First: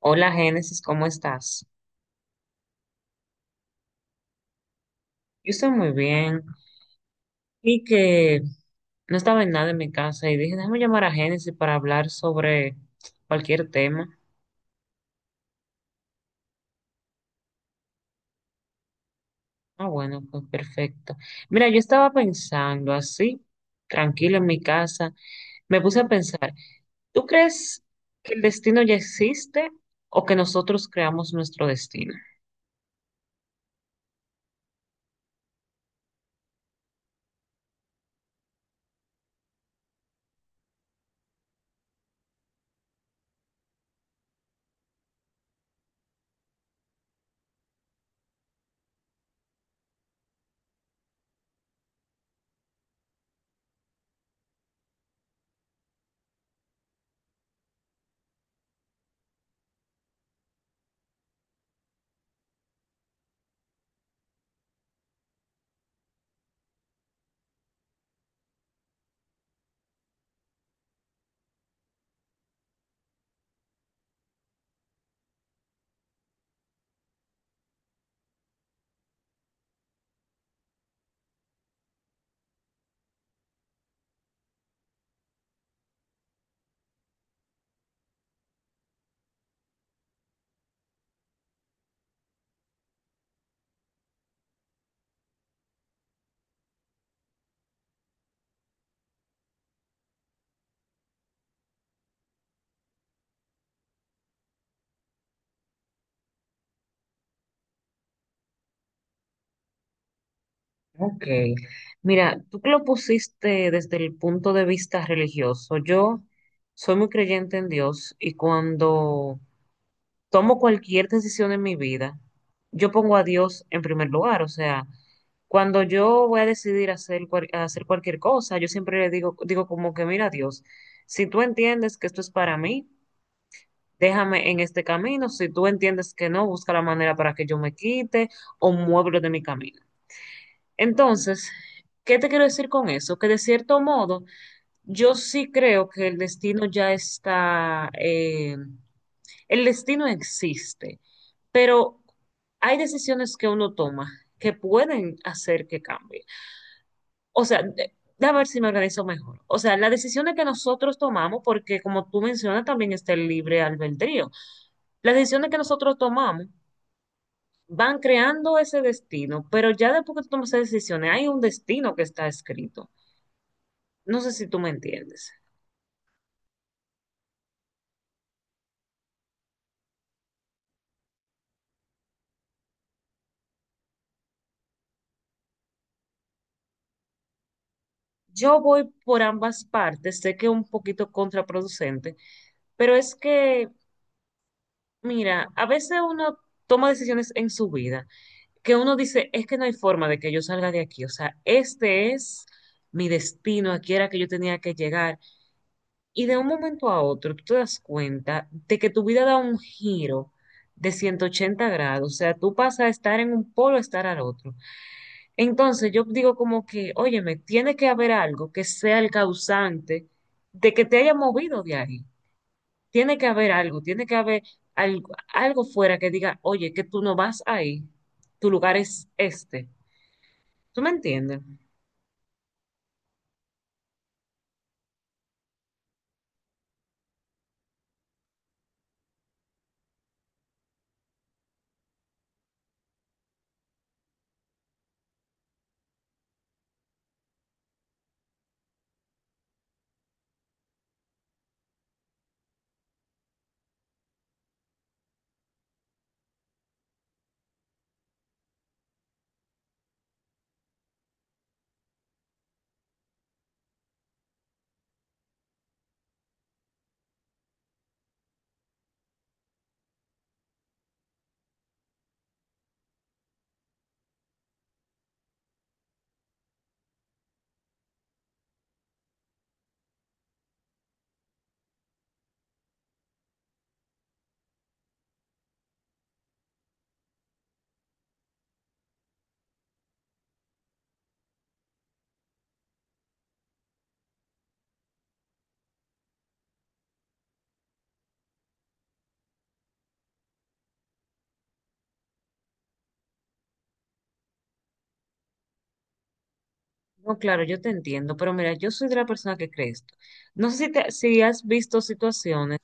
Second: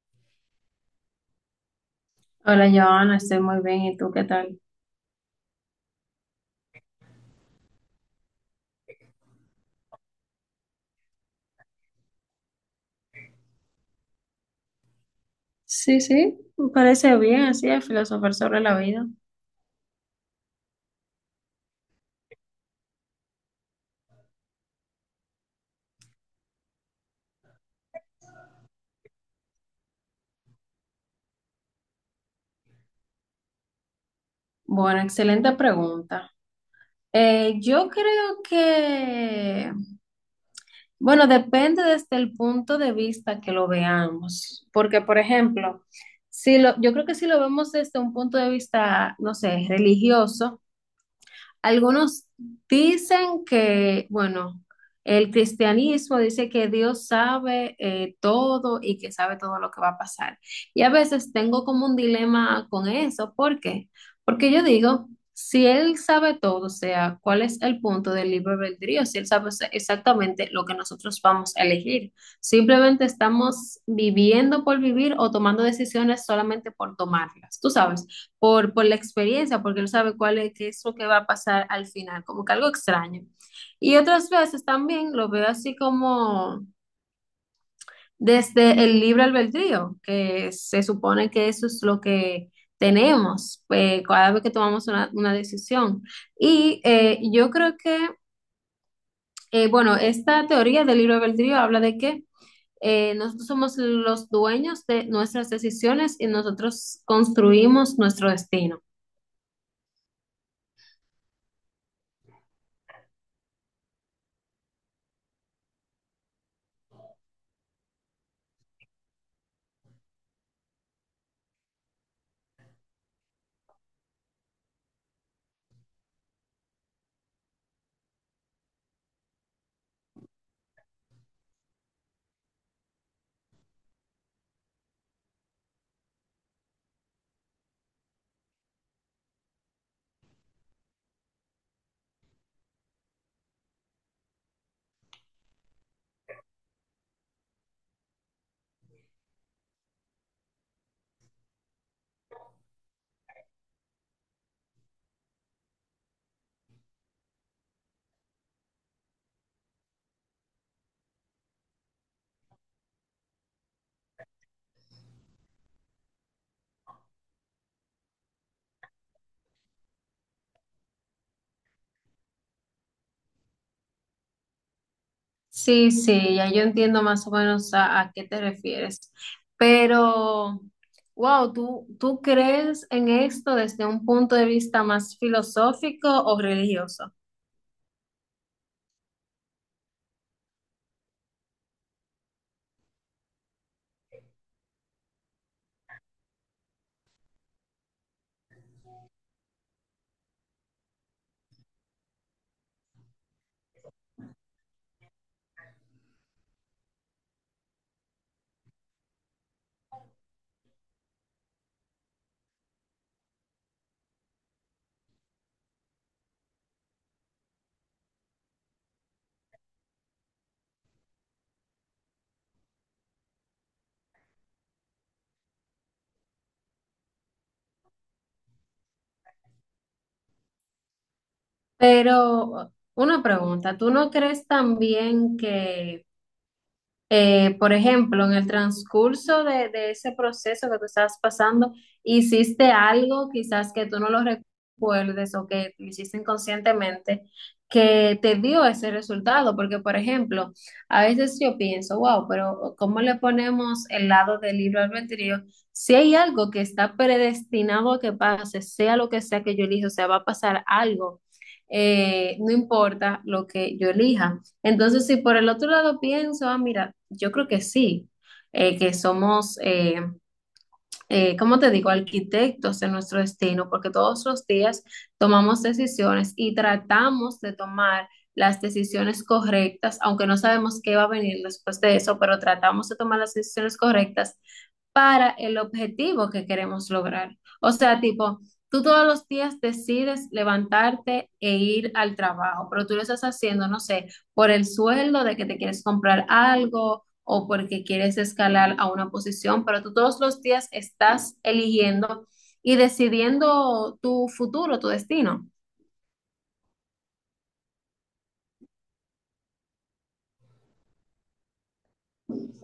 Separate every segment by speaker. Speaker 1: Hola Génesis, ¿cómo estás?
Speaker 2: Hola, Joana, estoy muy bien. ¿Y tú qué tal?
Speaker 1: Yo estoy muy bien y que no estaba en nada en mi casa y dije, déjame llamar a Génesis para hablar sobre cualquier tema.
Speaker 2: Sí, sí, me parece bien, así es, filosofar sobre la vida.
Speaker 1: Ah, bueno, pues perfecto. Mira, yo estaba pensando así, tranquilo en mi casa, me puse a pensar, ¿tú crees que el destino ya existe o que nosotros creamos nuestro destino?
Speaker 2: Bueno, excelente pregunta. Yo creo que, bueno, depende desde el punto de vista que lo veamos, porque, por ejemplo, si lo, yo creo que si lo vemos desde un punto de vista, no sé, religioso, algunos dicen que, bueno, el cristianismo dice que Dios sabe todo y que sabe todo lo que va a pasar. Y a veces tengo como un dilema con eso. ¿Por qué? Porque yo digo, si Él sabe todo, o sea, ¿cuál es el punto del libre albedrío? Si Él sabe exactamente lo que nosotros vamos a elegir. Simplemente estamos viviendo por vivir o tomando decisiones solamente por tomarlas. Tú sabes, por la experiencia, porque él sabe qué es lo que va a pasar al final, como que algo extraño. Y otras veces también lo veo así como desde el libre albedrío, que se supone que eso es lo que tenemos cada vez que tomamos una decisión. Y eh, yo creo que, bueno, esta teoría del libre albedrío habla de que nosotros somos los dueños de nuestras decisiones y nosotros construimos nuestro destino.
Speaker 1: Ok, mira, tú que lo pusiste desde el punto de vista religioso, yo soy muy creyente en Dios y cuando tomo cualquier decisión en mi vida, yo pongo a Dios en primer lugar, o sea, cuando yo voy a decidir hacer, hacer cualquier cosa, yo siempre le digo, digo como que, mira Dios, si tú entiendes que esto es para mí, déjame en este camino, si tú entiendes que no, busca la manera para que yo me quite o muévelo de mi camino. Entonces, ¿qué te quiero decir con eso? Que de cierto modo, yo sí creo que el destino ya está, el destino existe, pero hay decisiones que uno toma que pueden hacer que cambie. O sea, déjame ver si me organizo mejor. O sea, las decisiones que nosotros tomamos, porque como tú mencionas, también está el libre albedrío. Las decisiones que nosotros tomamos van creando ese destino, pero ya después que tú tomas esas decisiones, hay un destino que está escrito. No sé si tú me entiendes.
Speaker 2: Sí, sí, ya yo entiendo más o menos a qué te refieres. Pero, wow, ¿tú crees en esto desde un punto de vista más filosófico o religioso?
Speaker 1: Yo voy por ambas partes, sé que es un poquito contraproducente, pero es que, mira, a veces uno toma decisiones en su vida que uno dice, es que no hay forma de que yo salga de aquí, o sea, este es mi destino, aquí era que yo tenía que llegar. Y de un momento a otro, tú te das cuenta de que tu vida da un giro de 180 grados, o sea, tú pasas a estar en un polo a estar al otro. Entonces yo digo como que, óyeme, tiene que haber algo que sea el causante de que te haya movido de ahí. Tiene que haber algo, tiene que haber algo, algo fuera que diga, oye, que tú no vas ahí, tu lugar es este. ¿Tú me entiendes?
Speaker 2: Pero una pregunta, ¿tú no crees también que... Por ejemplo, en el transcurso de ese proceso que tú estás pasando, hiciste algo quizás que tú no lo recuerdes o que lo hiciste inconscientemente que te dio ese resultado. Porque, por ejemplo, a veces yo pienso, wow, pero ¿cómo le ponemos el lado del libro albedrío? Si hay algo que está predestinado a que pase, sea lo que sea que yo elija, o sea, va a pasar algo, no importa lo que yo elija. Entonces, si por el otro lado pienso, ah, mira, yo creo que sí, que somos, ¿cómo te digo?, arquitectos de nuestro destino, porque todos los días tomamos decisiones y tratamos de tomar las decisiones correctas, aunque no sabemos qué va a venir después de eso, pero tratamos de tomar las decisiones correctas para el objetivo que queremos lograr. O sea, tipo, tú todos los días decides levantarte e ir al trabajo, pero tú lo estás haciendo, no sé, por el sueldo de que te quieres comprar algo o porque quieres escalar a una posición, pero tú todos los días estás eligiendo y decidiendo tu futuro, tu destino.
Speaker 1: No, claro, yo te entiendo, pero mira, yo soy de la persona que cree esto. No sé si, si has visto situaciones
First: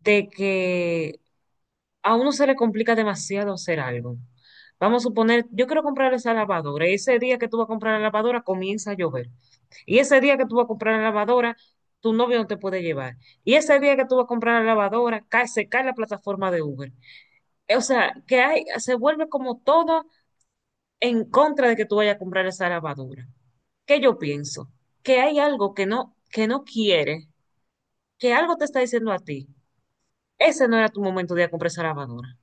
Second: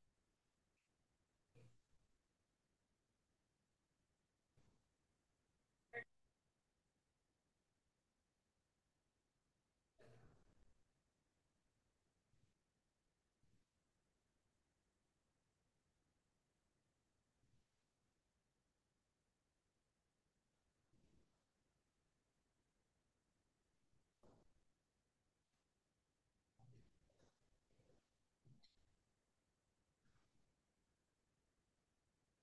Speaker 1: de que a uno se le complica demasiado hacer algo. Vamos a suponer, yo quiero comprar esa lavadora y ese día que tú vas a comprar la lavadora comienza a llover. Y ese día que tú vas a comprar la lavadora, tu novio no te puede llevar. Y ese día que tú vas a comprar la lavadora, se cae la plataforma de Uber. O sea, que hay, se vuelve como todo en contra de que tú vayas a comprar esa lavadora. ¿Qué yo pienso? Que hay algo que no quiere, que algo te está diciendo a ti. Ese no era tu momento de ir a comprar esa lavadora.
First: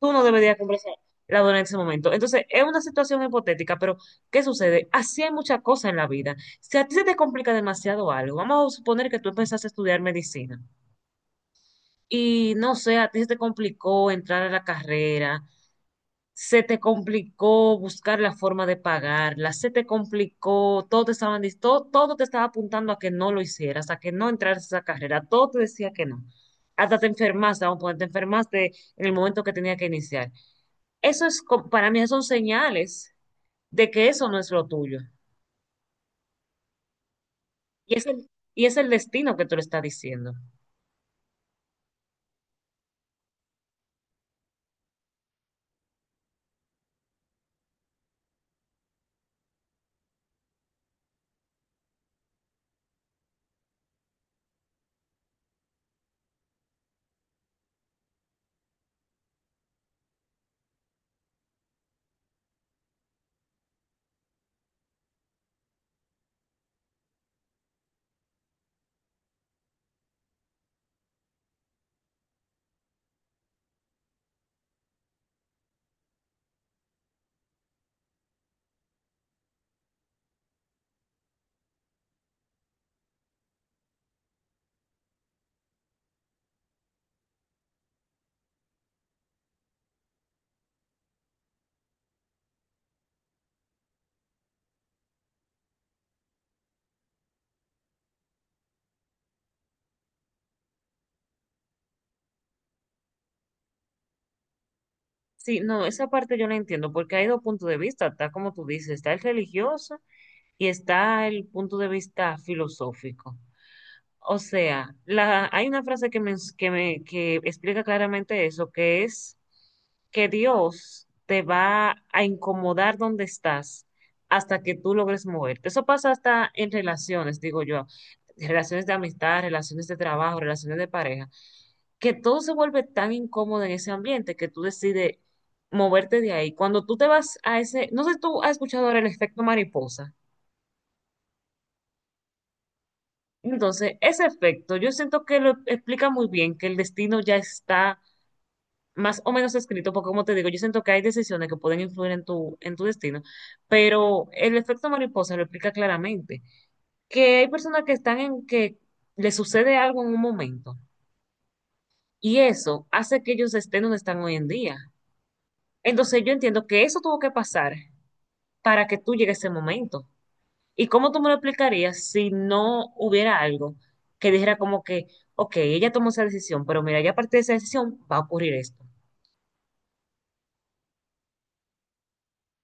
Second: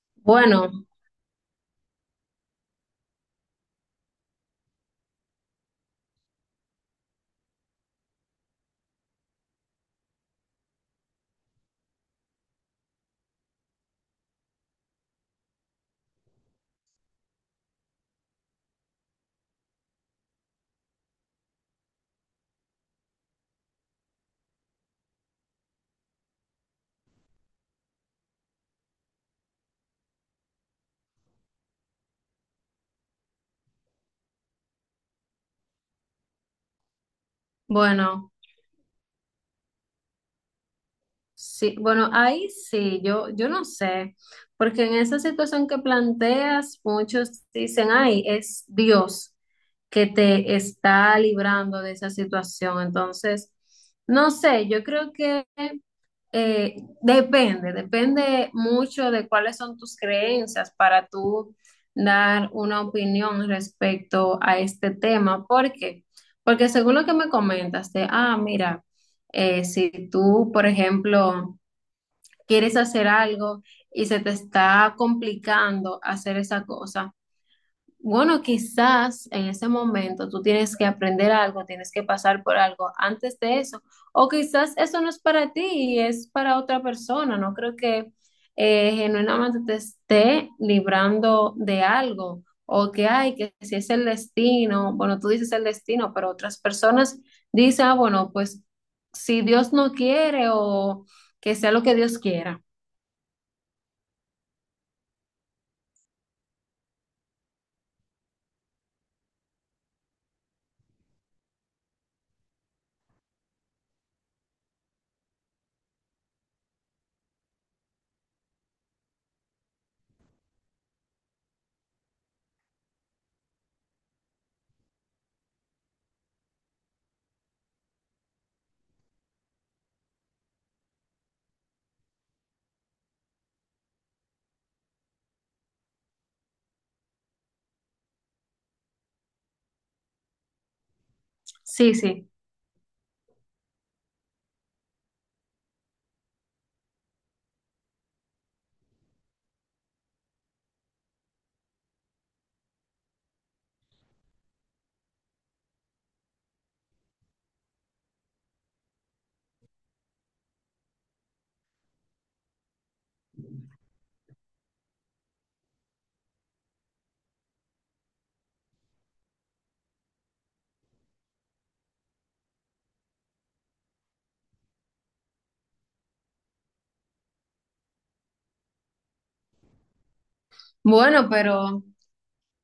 Speaker 1: Tú no deberías
Speaker 2: Bueno,
Speaker 1: comprarse la dona en ese momento. Entonces, es una situación hipotética, pero ¿qué sucede? Así hay muchas cosas en la vida. Si a ti se te complica demasiado algo, vamos a suponer que tú empezaste a estudiar medicina y no sé, a ti se te complicó entrar a la carrera, se te complicó buscar la forma de pagarla, se te complicó, todo, todo te estaba apuntando a que no lo hicieras, a que no entraras a esa carrera, todo te decía que no. Hasta te enfermaste, vamos a poner, te enfermaste en el momento que tenía que iniciar. Eso es, para mí, son señales de que eso no es lo tuyo. Y es el,
Speaker 2: bueno.
Speaker 1: y es el destino que tú le estás diciendo.
Speaker 2: Sí, bueno, ahí sí, yo no sé, porque en esa situación que planteas, muchos dicen, ay, es Dios que te está librando de esa situación. Entonces, no sé, yo creo que eh, depende mucho de cuáles son tus creencias para tú dar una opinión respecto a este tema. ¿Por qué? Porque según lo que me comentas de, ah, mira, si tú, por ejemplo, quieres hacer algo y se te está complicando hacer esa cosa. Bueno, quizás en ese momento tú tienes que aprender algo, tienes que pasar por algo antes de eso, o quizás eso no es para ti y es para otra persona. No creo que genuinamente te esté librando de algo o que hay, que si es el destino, bueno, tú dices el destino, pero otras personas dicen, ah, bueno, pues si Dios no quiere o que sea lo que Dios quiera.
Speaker 1: Sí, no, esa parte yo la entiendo, porque hay dos puntos de vista, está como tú dices, está el religioso y está el punto de vista filosófico. O sea, hay una frase que, que explica claramente eso, que es que Dios te va a incomodar donde estás hasta que tú logres moverte. Eso pasa hasta en relaciones, digo yo, relaciones de amistad, relaciones de trabajo, relaciones de pareja, que todo se vuelve tan incómodo en ese ambiente que tú decides moverte de ahí. Cuando tú te vas a ese, no sé si tú has escuchado ahora el efecto mariposa.
Speaker 2: Sí, sí.
Speaker 1: Entonces, ese efecto, yo siento que lo explica muy bien que el destino ya está más o menos escrito, porque como te digo, yo siento que hay decisiones que pueden influir en tu destino, pero el efecto mariposa lo explica claramente, que hay personas que están en que les sucede algo en un momento y eso hace que ellos estén donde están hoy en día. Entonces, yo entiendo que eso tuvo que pasar para que tú llegues a ese momento. ¿Y cómo tú me lo explicarías si no hubiera algo que dijera como que, ok, ella tomó esa decisión, pero mira, ya a partir de esa decisión va a ocurrir esto?
Speaker 2: Bueno,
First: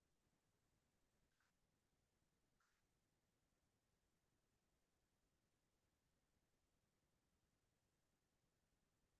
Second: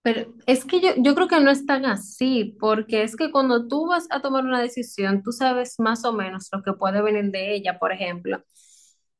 Speaker 2: pero es que yo creo que no es tan así, porque es que cuando tú vas a tomar una decisión, tú sabes más o menos lo que puede venir de ella. Por ejemplo,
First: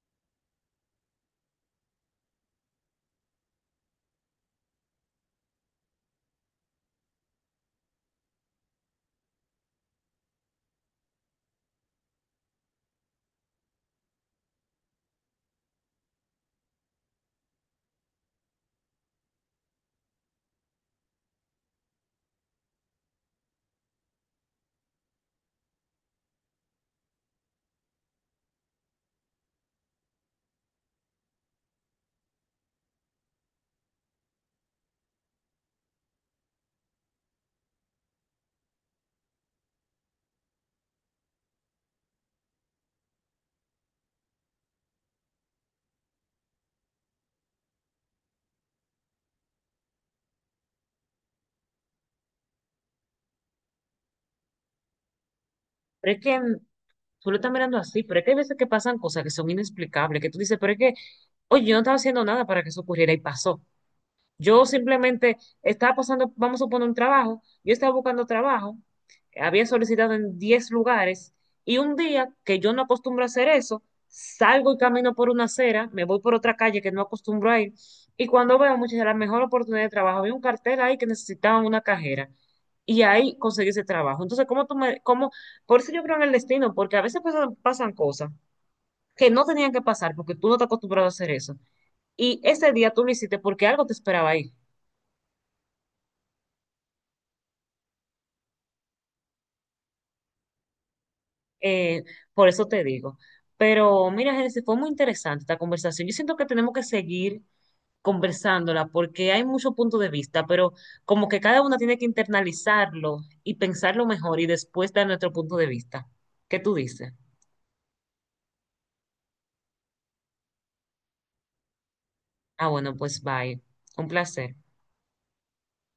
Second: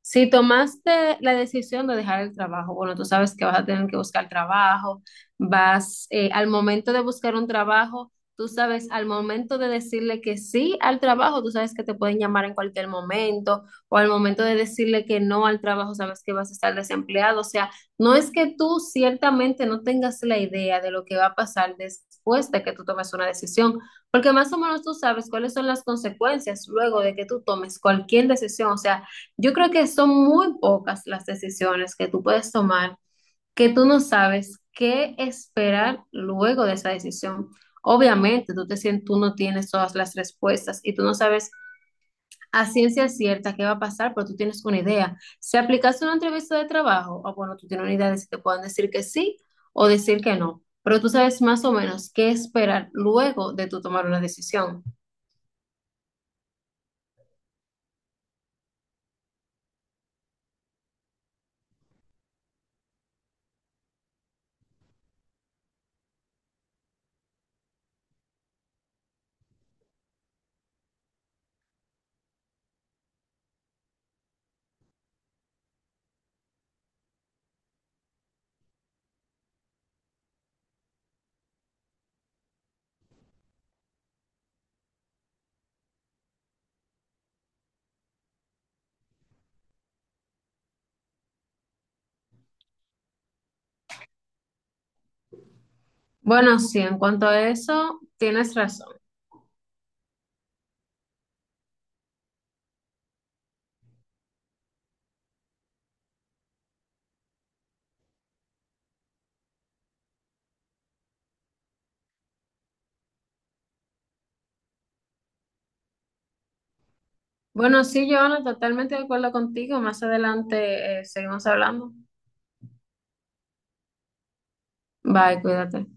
Speaker 2: si tomaste la decisión de dejar el trabajo, bueno, tú sabes que vas a tener que buscar trabajo, vas al momento de buscar un trabajo, tú sabes al momento de decirle que sí al trabajo, tú sabes que te pueden llamar en cualquier momento, o al momento de decirle que no al trabajo, sabes que vas a estar desempleado, o sea. No es que tú ciertamente no tengas la idea de lo que va a pasar después de que tú tomes una decisión, porque más o menos tú sabes cuáles son las consecuencias luego de que tú tomes cualquier decisión. O sea, yo creo que son muy pocas las decisiones que tú puedes tomar que tú no sabes qué esperar luego de esa decisión. Obviamente, tú te sientes, tú no tienes todas las respuestas y tú no sabes a ciencia cierta qué va a pasar, pero tú tienes una idea. Si aplicaste una entrevista de trabajo, ah, bueno, tú tienes una idea de si te pueden decir que sí o decir que no, pero tú sabes más o menos qué esperar luego de tú tomar una decisión.
Speaker 1: Pero es que tú lo estás mirando así, pero es que hay veces que pasan cosas que son inexplicables, que tú dices, pero es que, oye, yo no estaba haciendo nada para que eso ocurriera y pasó. Yo simplemente estaba pasando, vamos a poner un trabajo, yo estaba buscando trabajo, había solicitado en 10 lugares y un día que yo no acostumbro a hacer eso, salgo y camino por una acera, me voy por otra calle que no acostumbro a ir y cuando veo muchas de las mejores oportunidades de trabajo, había un cartel ahí que necesitaban una cajera y ahí conseguí ese trabajo. Entonces, ¿cómo tú me, cómo, por eso yo creo en el destino, porque a veces pasan, pasan cosas que no tenían que pasar porque tú no te acostumbrado a hacer eso. Y ese día tú lo hiciste porque algo te esperaba ahí.
Speaker 2: Bueno, sí, en cuanto a eso, tienes razón.
Speaker 1: Eh, por eso te digo. Pero mira, Génesis, fue muy interesante esta conversación. Yo siento que tenemos que seguir conversándola porque hay muchos puntos de vista, pero como que cada uno tiene que internalizarlo y pensarlo mejor y después dar nuestro punto de vista. ¿Qué tú dices?
Speaker 2: Bueno, sí, Joana, totalmente de acuerdo contigo. Más adelante, seguimos hablando.
Speaker 1: Ah, bueno, pues bye. Un placer.
Speaker 2: Bye, cuídate.